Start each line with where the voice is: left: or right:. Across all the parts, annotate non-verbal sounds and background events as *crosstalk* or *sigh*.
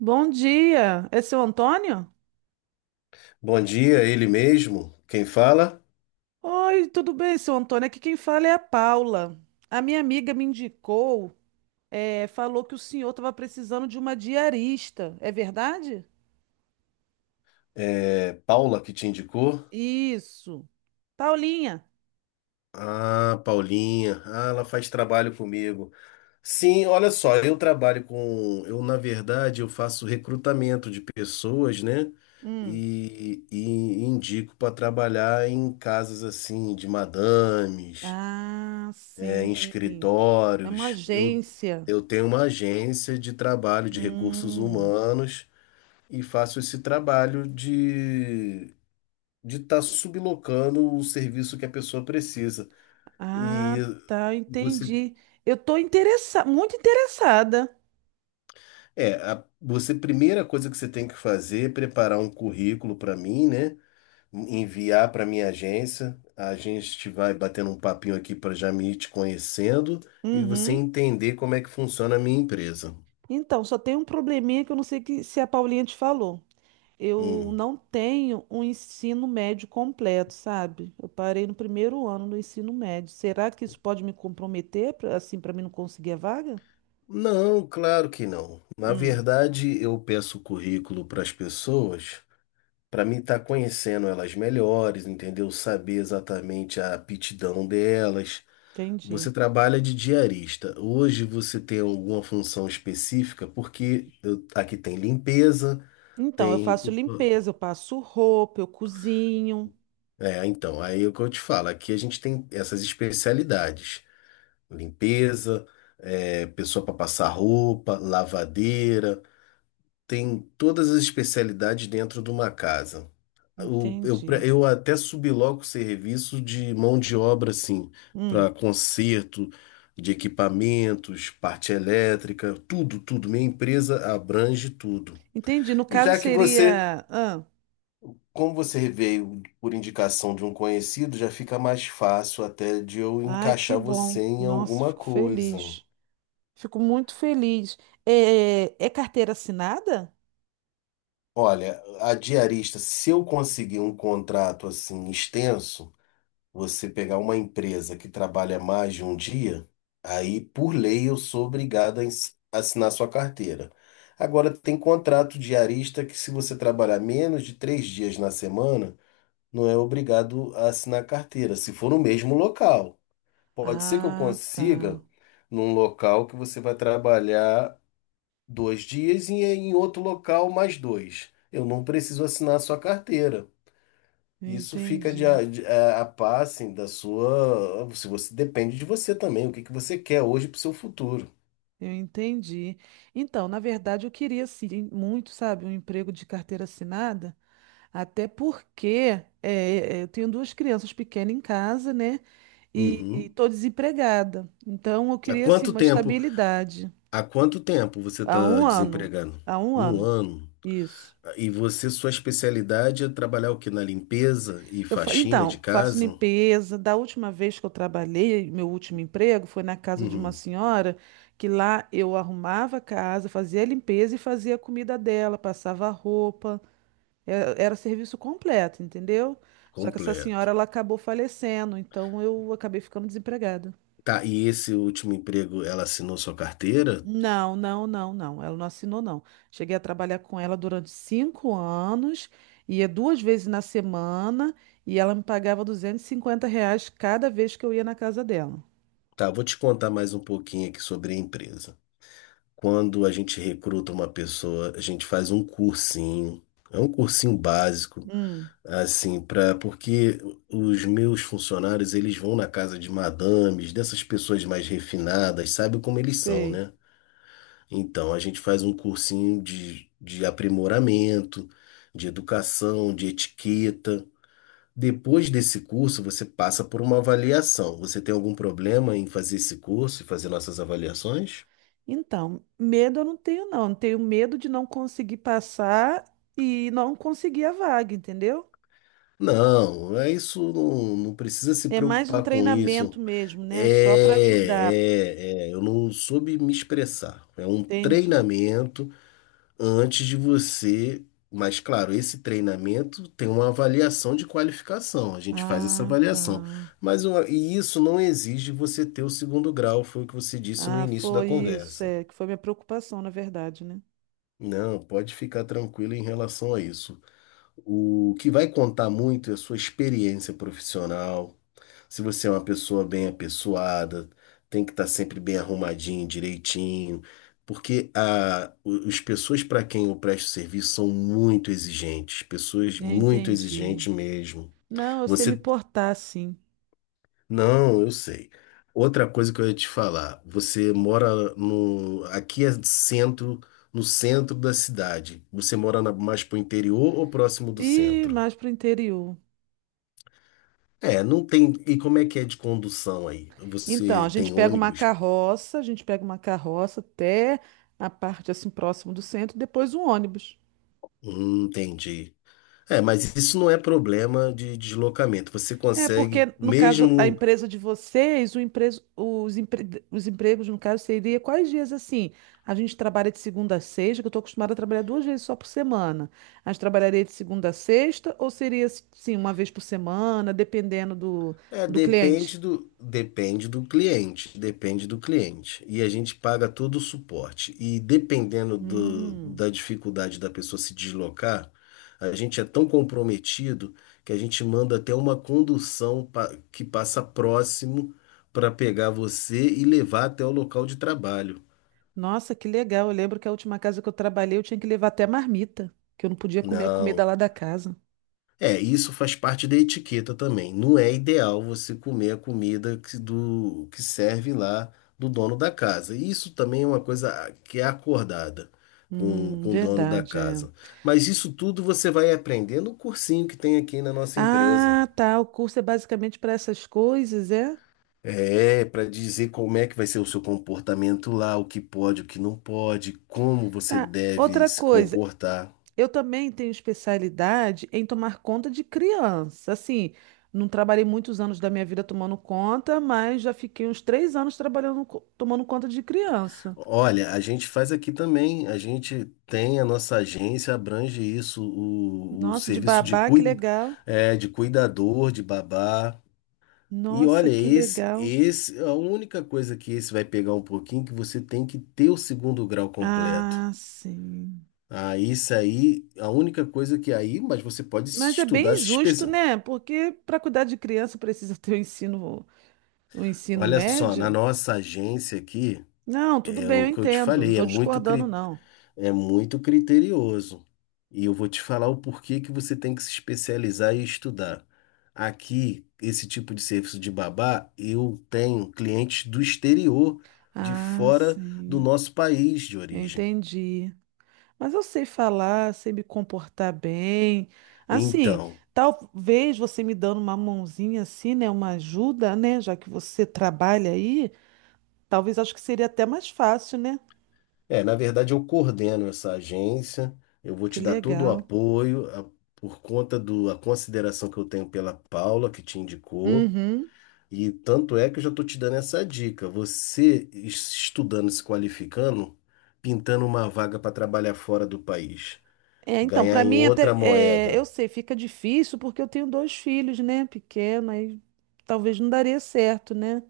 right: Bom dia, é seu Antônio?
left: Bom dia, ele mesmo. Quem fala?
right: Oi, tudo bem, seu Antônio? Aqui quem fala é a Paula. A minha amiga me indicou, falou que o senhor estava precisando de uma diarista, é verdade?
left: É Paula que te indicou?
right: Isso. Paulinha.
left: Ah, Paulinha. Ah, ela faz trabalho comigo. Sim, olha só, eu na verdade eu faço recrutamento de pessoas, né?
right: Hum.
left: E indico para trabalhar em casas assim de madames,
right: Ah,
left: é, em
right: sim. É uma
left: escritórios.
right: agência.
left: Eu tenho uma agência de trabalho de recursos
right: Hum.
left: humanos e faço esse trabalho de estar sublocando o serviço que a pessoa precisa. E
right: Ah, tá,
left: você,
right: entendi. Eu estou interessada, muito interessada.
left: é, você, primeira coisa que você tem que fazer é preparar um currículo para mim, né? Enviar para minha agência. A gente vai batendo um papinho aqui para já me ir te conhecendo e você
right: Uhum.
left: entender como é que funciona a minha empresa.
right: Então, só tem um probleminha que eu não sei se a Paulinha te falou. Eu
left: Hum.
right: não tenho um ensino médio completo, sabe? Eu parei no primeiro ano do ensino médio. Será que isso pode me comprometer, assim, para mim não conseguir a vaga?
left: Não, claro que não. Na
right: Hum,
left: verdade, eu peço o currículo para as pessoas para mim estar conhecendo elas melhores, entendeu? Saber exatamente a aptidão delas.
right: entendi.
left: Você trabalha de diarista. Hoje você tem alguma função específica? Porque aqui tem limpeza,
right: Então, eu
left: tem.
right: faço limpeza, eu passo roupa, eu cozinho.
left: É, então, aí é o que eu te falo. Aqui a gente tem essas especialidades: limpeza, é, pessoa para passar roupa, lavadeira. Tem todas as especialidades dentro de uma casa. Eu, eu, pre-
right: Entendi.
left: eu até subloco serviço de mão de obra, assim, para
right: Hum,
left: conserto de equipamentos, parte elétrica, tudo, tudo. Minha empresa abrange tudo.
right: entendi. No
left: E
right: caso
left: já que você,
right: seria. Ah,
left: Como você veio por indicação de um conhecido, já fica mais fácil até de eu
right: ai, que
left: encaixar você
right: bom.
left: em
right: Nossa,
left: alguma
right: fico
left: coisa.
right: feliz. Fico muito feliz. É, é carteira assinada?
left: Olha, a diarista, se eu conseguir um contrato assim extenso, você pegar uma empresa que trabalha mais de um dia, aí por lei eu sou obrigado a assinar sua carteira. Agora tem contrato diarista que se você trabalhar menos de três dias na semana, não é obrigado a assinar carteira, se for no mesmo local. Pode ser que eu
right: Ah, tá.
left: consiga num local que você vai trabalhar dois dias e em outro local mais dois. Eu não preciso assinar sua carteira. Isso fica
right: Entendi.
left: de, a par, assim, da sua. Se você depende de você também, o que que você quer hoje para o seu futuro.
right: Eu entendi. Então, na verdade, eu queria sim, muito, sabe, um emprego de carteira assinada, até porque eu tenho duas crianças pequenas em casa, né? E
left: Uhum.
right: estou desempregada. Então, eu
left: Há
right: queria assim
left: quanto
right: uma
left: tempo,
right: estabilidade.
left: há quanto tempo você
right: Há
left: está
right: um ano.
left: desempregado?
right: Há um
left: Um
right: ano.
left: ano.
right: Isso.
left: E você, sua especialidade é trabalhar o quê? Na limpeza e faxina de
right: Então, faço
left: casa?
right: limpeza. Da última vez que eu trabalhei, meu último emprego foi na casa de uma
left: Uhum.
right: senhora que lá eu arrumava a casa, fazia a limpeza e fazia a comida dela, passava a roupa. Era serviço completo, entendeu? Só que essa
left: Completo.
right: senhora ela acabou falecendo, então eu acabei ficando desempregada.
left: Tá, e esse último emprego, ela assinou sua carteira?
right: Não, não, não, não. Ela não assinou, não. Cheguei a trabalhar com ela durante 5 anos, ia 2 vezes na semana e ela me pagava R$ 250 cada vez que eu ia na casa dela.
left: Tá, vou te contar mais um pouquinho aqui sobre a empresa. Quando a gente recruta uma pessoa, a gente faz um cursinho, é um cursinho básico,
right: Hum,
left: assim, para porque os meus funcionários, eles vão na casa de madames, dessas pessoas mais refinadas, sabe como eles são,
right: sei.
left: né? Então, a gente faz um cursinho de aprimoramento, de educação, de etiqueta. Depois desse curso, você passa por uma avaliação. Você tem algum problema em fazer esse curso e fazer nossas avaliações?
right: Então, medo eu não tenho, não. Eu tenho medo de não conseguir passar e não conseguir a vaga, entendeu?
left: Não, é isso não, não precisa se
right: É mais um
left: preocupar com isso.
right: treinamento mesmo, né? Só para
left: É,
right: ajudar.
left: eu não soube me expressar. É um
right: Entendi.
left: treinamento antes de você. Mas, claro, esse treinamento tem uma avaliação de qualificação. A gente faz essa
right: Ah,
left: avaliação.
right: tá.
left: Mas isso não exige você ter o segundo grau, foi o que você disse no
right: Ah,
left: início da
right: foi isso,
left: conversa.
right: é, que foi minha preocupação, na verdade, né?
left: Não, pode ficar tranquilo em relação a isso. O que vai contar muito é a sua experiência profissional. Se você é uma pessoa bem apessoada, tem que estar sempre bem arrumadinho, direitinho, porque as pessoas para quem eu presto serviço são muito exigentes, pessoas
right: Eu
left: muito
right: entendi.
left: exigentes mesmo.
right: Não, eu sei me
left: Você,
right: portar, sim.
left: não, eu sei. Outra coisa que eu ia te falar, você mora no, aqui é centro, no centro da cidade. Você mora mais pro interior ou próximo do
right: E
left: centro?
right: mais para o interior.
left: É, não tem. E como é que é de condução aí?
right: Então,
left: Você
right: a gente
left: tem
right: pega uma
left: ônibus?
right: carroça, a gente pega uma carroça até a parte assim próximo do centro, depois um ônibus.
left: Entendi. É, mas isso não é problema de deslocamento. Você
right: É,
left: consegue,
right: porque no caso, a
left: mesmo.
right: empresa de vocês, o empreso- os, empre- os empregos, no caso, seria quais dias assim? A gente trabalha de segunda a sexta, que eu estou acostumada a trabalhar 2 vezes só por semana. A gente trabalharia de segunda a sexta, ou seria sim, uma vez por semana, dependendo do,
left: É,
right: do cliente?
left: depende do cliente, depende do cliente. E a gente paga todo o suporte. E dependendo
right: Hum,
left: da dificuldade da pessoa se deslocar, a gente é tão comprometido que a gente manda até uma condução que passa próximo para pegar você e levar até o local de trabalho.
right: nossa, que legal. Eu lembro que a última casa que eu trabalhei, eu tinha que levar até marmita, que eu não podia comer a comida
left: Não.
right: lá da casa.
left: É, isso faz parte da etiqueta também. Não é ideal você comer a comida que serve lá do dono da casa. Isso também é uma coisa que é acordada com o dono da
right: Verdade, é.
left: casa. Mas isso tudo você vai aprender no cursinho que tem aqui na nossa empresa.
right: Ah, tá. O curso é basicamente para essas coisas, é?
left: É, para dizer como é que vai ser o seu comportamento lá, o que pode, o que não pode, como você
right: Tá.
left: deve
right: Outra
left: se
right: coisa,
left: comportar.
right: eu também tenho especialidade em tomar conta de criança. Assim, não trabalhei muitos anos da minha vida tomando conta, mas já fiquei uns 3 anos tomando conta de criança.
left: Olha, a gente faz aqui também. A gente tem a nossa agência, abrange isso, o
right: Nossa, de
left: serviço
right: babá, que legal.
left: de cuidador, de babá. E
right: Nossa,
left: olha,
right: que legal.
left: a única coisa que esse vai pegar um pouquinho, é que você tem que ter o segundo grau completo.
right: Ah, sim.
left: Ah, isso aí, a única coisa que aí, mas você pode
right: Mas é
left: estudar,
right: bem
left: se
right: injusto,
left: especializar.
right: né? Porque para cuidar de criança precisa *laughs* ter o ensino
left: Olha só, na
right: médio.
left: nossa agência aqui,
right: Não, tudo
left: é
right: bem, eu
left: o que eu te
right: entendo. Não
left: falei,
right: estou discordando, não.
left: é muito criterioso. E eu vou te falar o porquê que você tem que se especializar e estudar. Aqui, esse tipo de serviço de babá, eu tenho clientes do exterior, de
right: Ah,
left: fora do
right: sim.
left: nosso país de
right: Eu
left: origem.
right: entendi. Mas eu sei falar, sei me comportar bem. Assim,
left: Então,
right: talvez você me dando uma mãozinha assim, né? Uma ajuda, né? Já que você trabalha aí, talvez acho que seria até mais fácil, né?
left: é, na verdade, eu coordeno essa agência, eu vou
right: Que
left: te dar todo o
right: legal.
left: apoio, por conta do, a consideração que eu tenho pela Paula, que te indicou.
right: Uhum.
left: E tanto é que eu já estou te dando essa dica. Você estudando, se qualificando, pintando uma vaga para trabalhar fora do país,
right: É, então,
left: ganhar
right: para
left: em
right: mim até,
left: outra
right: é,
left: moeda.
right: eu sei, fica difícil porque eu tenho dois filhos, né? Pequeno, aí talvez não daria certo, né?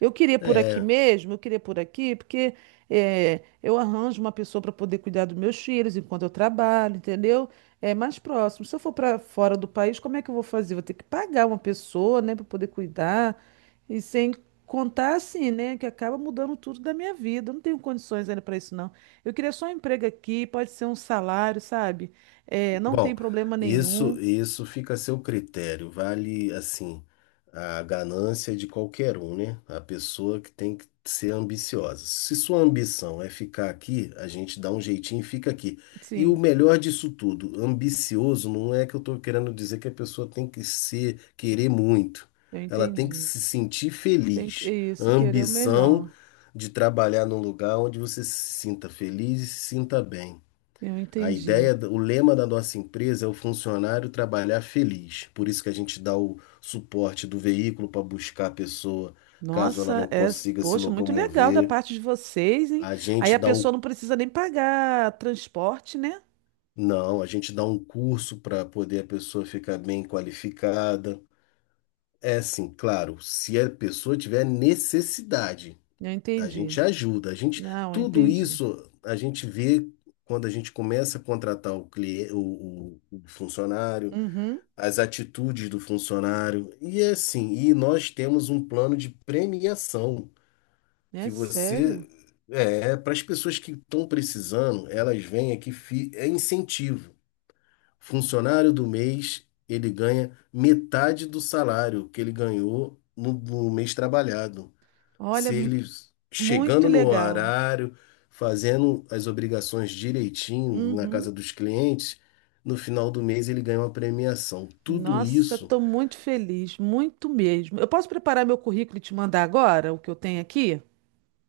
right: Eu queria por aqui
left: É.
right: mesmo, eu queria por aqui, porque eu arranjo uma pessoa para poder cuidar dos meus filhos enquanto eu trabalho, entendeu? É mais próximo. Se eu for para fora do país, como é que eu vou fazer? Vou ter que pagar uma pessoa, né, para poder cuidar. E sem contar assim, né, que acaba mudando tudo da minha vida. Eu não tenho condições ainda para isso, não. Eu queria só um emprego aqui, pode ser um salário, sabe? Não tem
left: Bom,
right: problema nenhum.
left: isso fica a seu critério. Vale assim a ganância de qualquer um, né? A pessoa que tem que ser ambiciosa. Se sua ambição é ficar aqui, a gente dá um jeitinho e fica aqui. E o
right: Sim,
left: melhor disso tudo, ambicioso não é que eu estou querendo dizer que a pessoa tem que ser querer muito.
right: eu
left: Ela tem que
right: entendi.
left: se sentir
right: Tem que, é
left: feliz. A
right: isso, querer o
left: ambição
right: melhor.
left: de trabalhar num lugar onde você se sinta feliz e se sinta bem.
right: Eu
left: A
right: entendi.
left: ideia, o lema da nossa empresa é o funcionário trabalhar feliz. Por isso que a gente dá o suporte do veículo para buscar a pessoa, caso ela não
right: Nossa, é,
left: consiga se
right: poxa, muito legal da
left: locomover.
right: parte de vocês, hein?
left: A
right: Aí
left: gente
right: a
left: dá
right: pessoa
left: o,
right: não precisa nem pagar transporte, né?
left: não, a gente dá um curso para poder a pessoa ficar bem qualificada. É assim, claro, se a pessoa tiver necessidade,
right: Eu
left: a
right: entendi.
left: gente ajuda.
right: Não, eu
left: Tudo
right: entendi.
left: isso a gente vê quando a gente começa a contratar o cliente, o funcionário,
right: Uhum.
left: as atitudes do funcionário. E é assim, e nós temos um plano de premiação
right: É
left: que
right: sério?
left: você é é para as pessoas que estão precisando, elas vêm aqui, é incentivo. Funcionário do mês, ele ganha metade do salário que ele ganhou no mês trabalhado.
right: Olha,
left: Se ele
right: muito
left: chegando no
right: legal.
left: horário, fazendo as obrigações direitinho na
right: Uhum.
left: casa dos clientes, no final do mês ele ganha uma premiação. Tudo
right: Nossa,
left: isso.
right: estou muito feliz, muito mesmo. Eu posso preparar meu currículo e te mandar agora o que eu tenho aqui?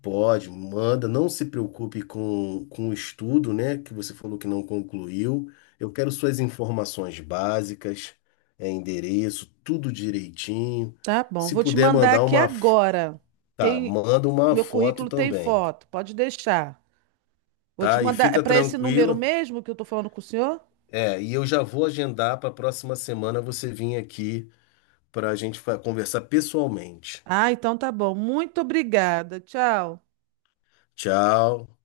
left: Pode, manda, não se preocupe com o estudo, né, que você falou que não concluiu. Eu quero suas informações básicas, é, endereço, tudo direitinho.
right: Tá bom,
left: Se
right: vou te
left: puder
right: mandar
left: mandar
right: aqui agora. Tem
left: manda uma
right: meu
left: foto
right: currículo tem
left: também,
right: foto, pode deixar. Vou te
left: tá? E
right: mandar, é
left: fica
right: para esse número
left: tranquila.
right: mesmo que eu tô falando com o senhor?
left: É, e eu já vou agendar para a próxima semana você vir aqui para a gente conversar pessoalmente.
right: Ah, então tá bom. Muito obrigada. Tchau.
left: Tchau.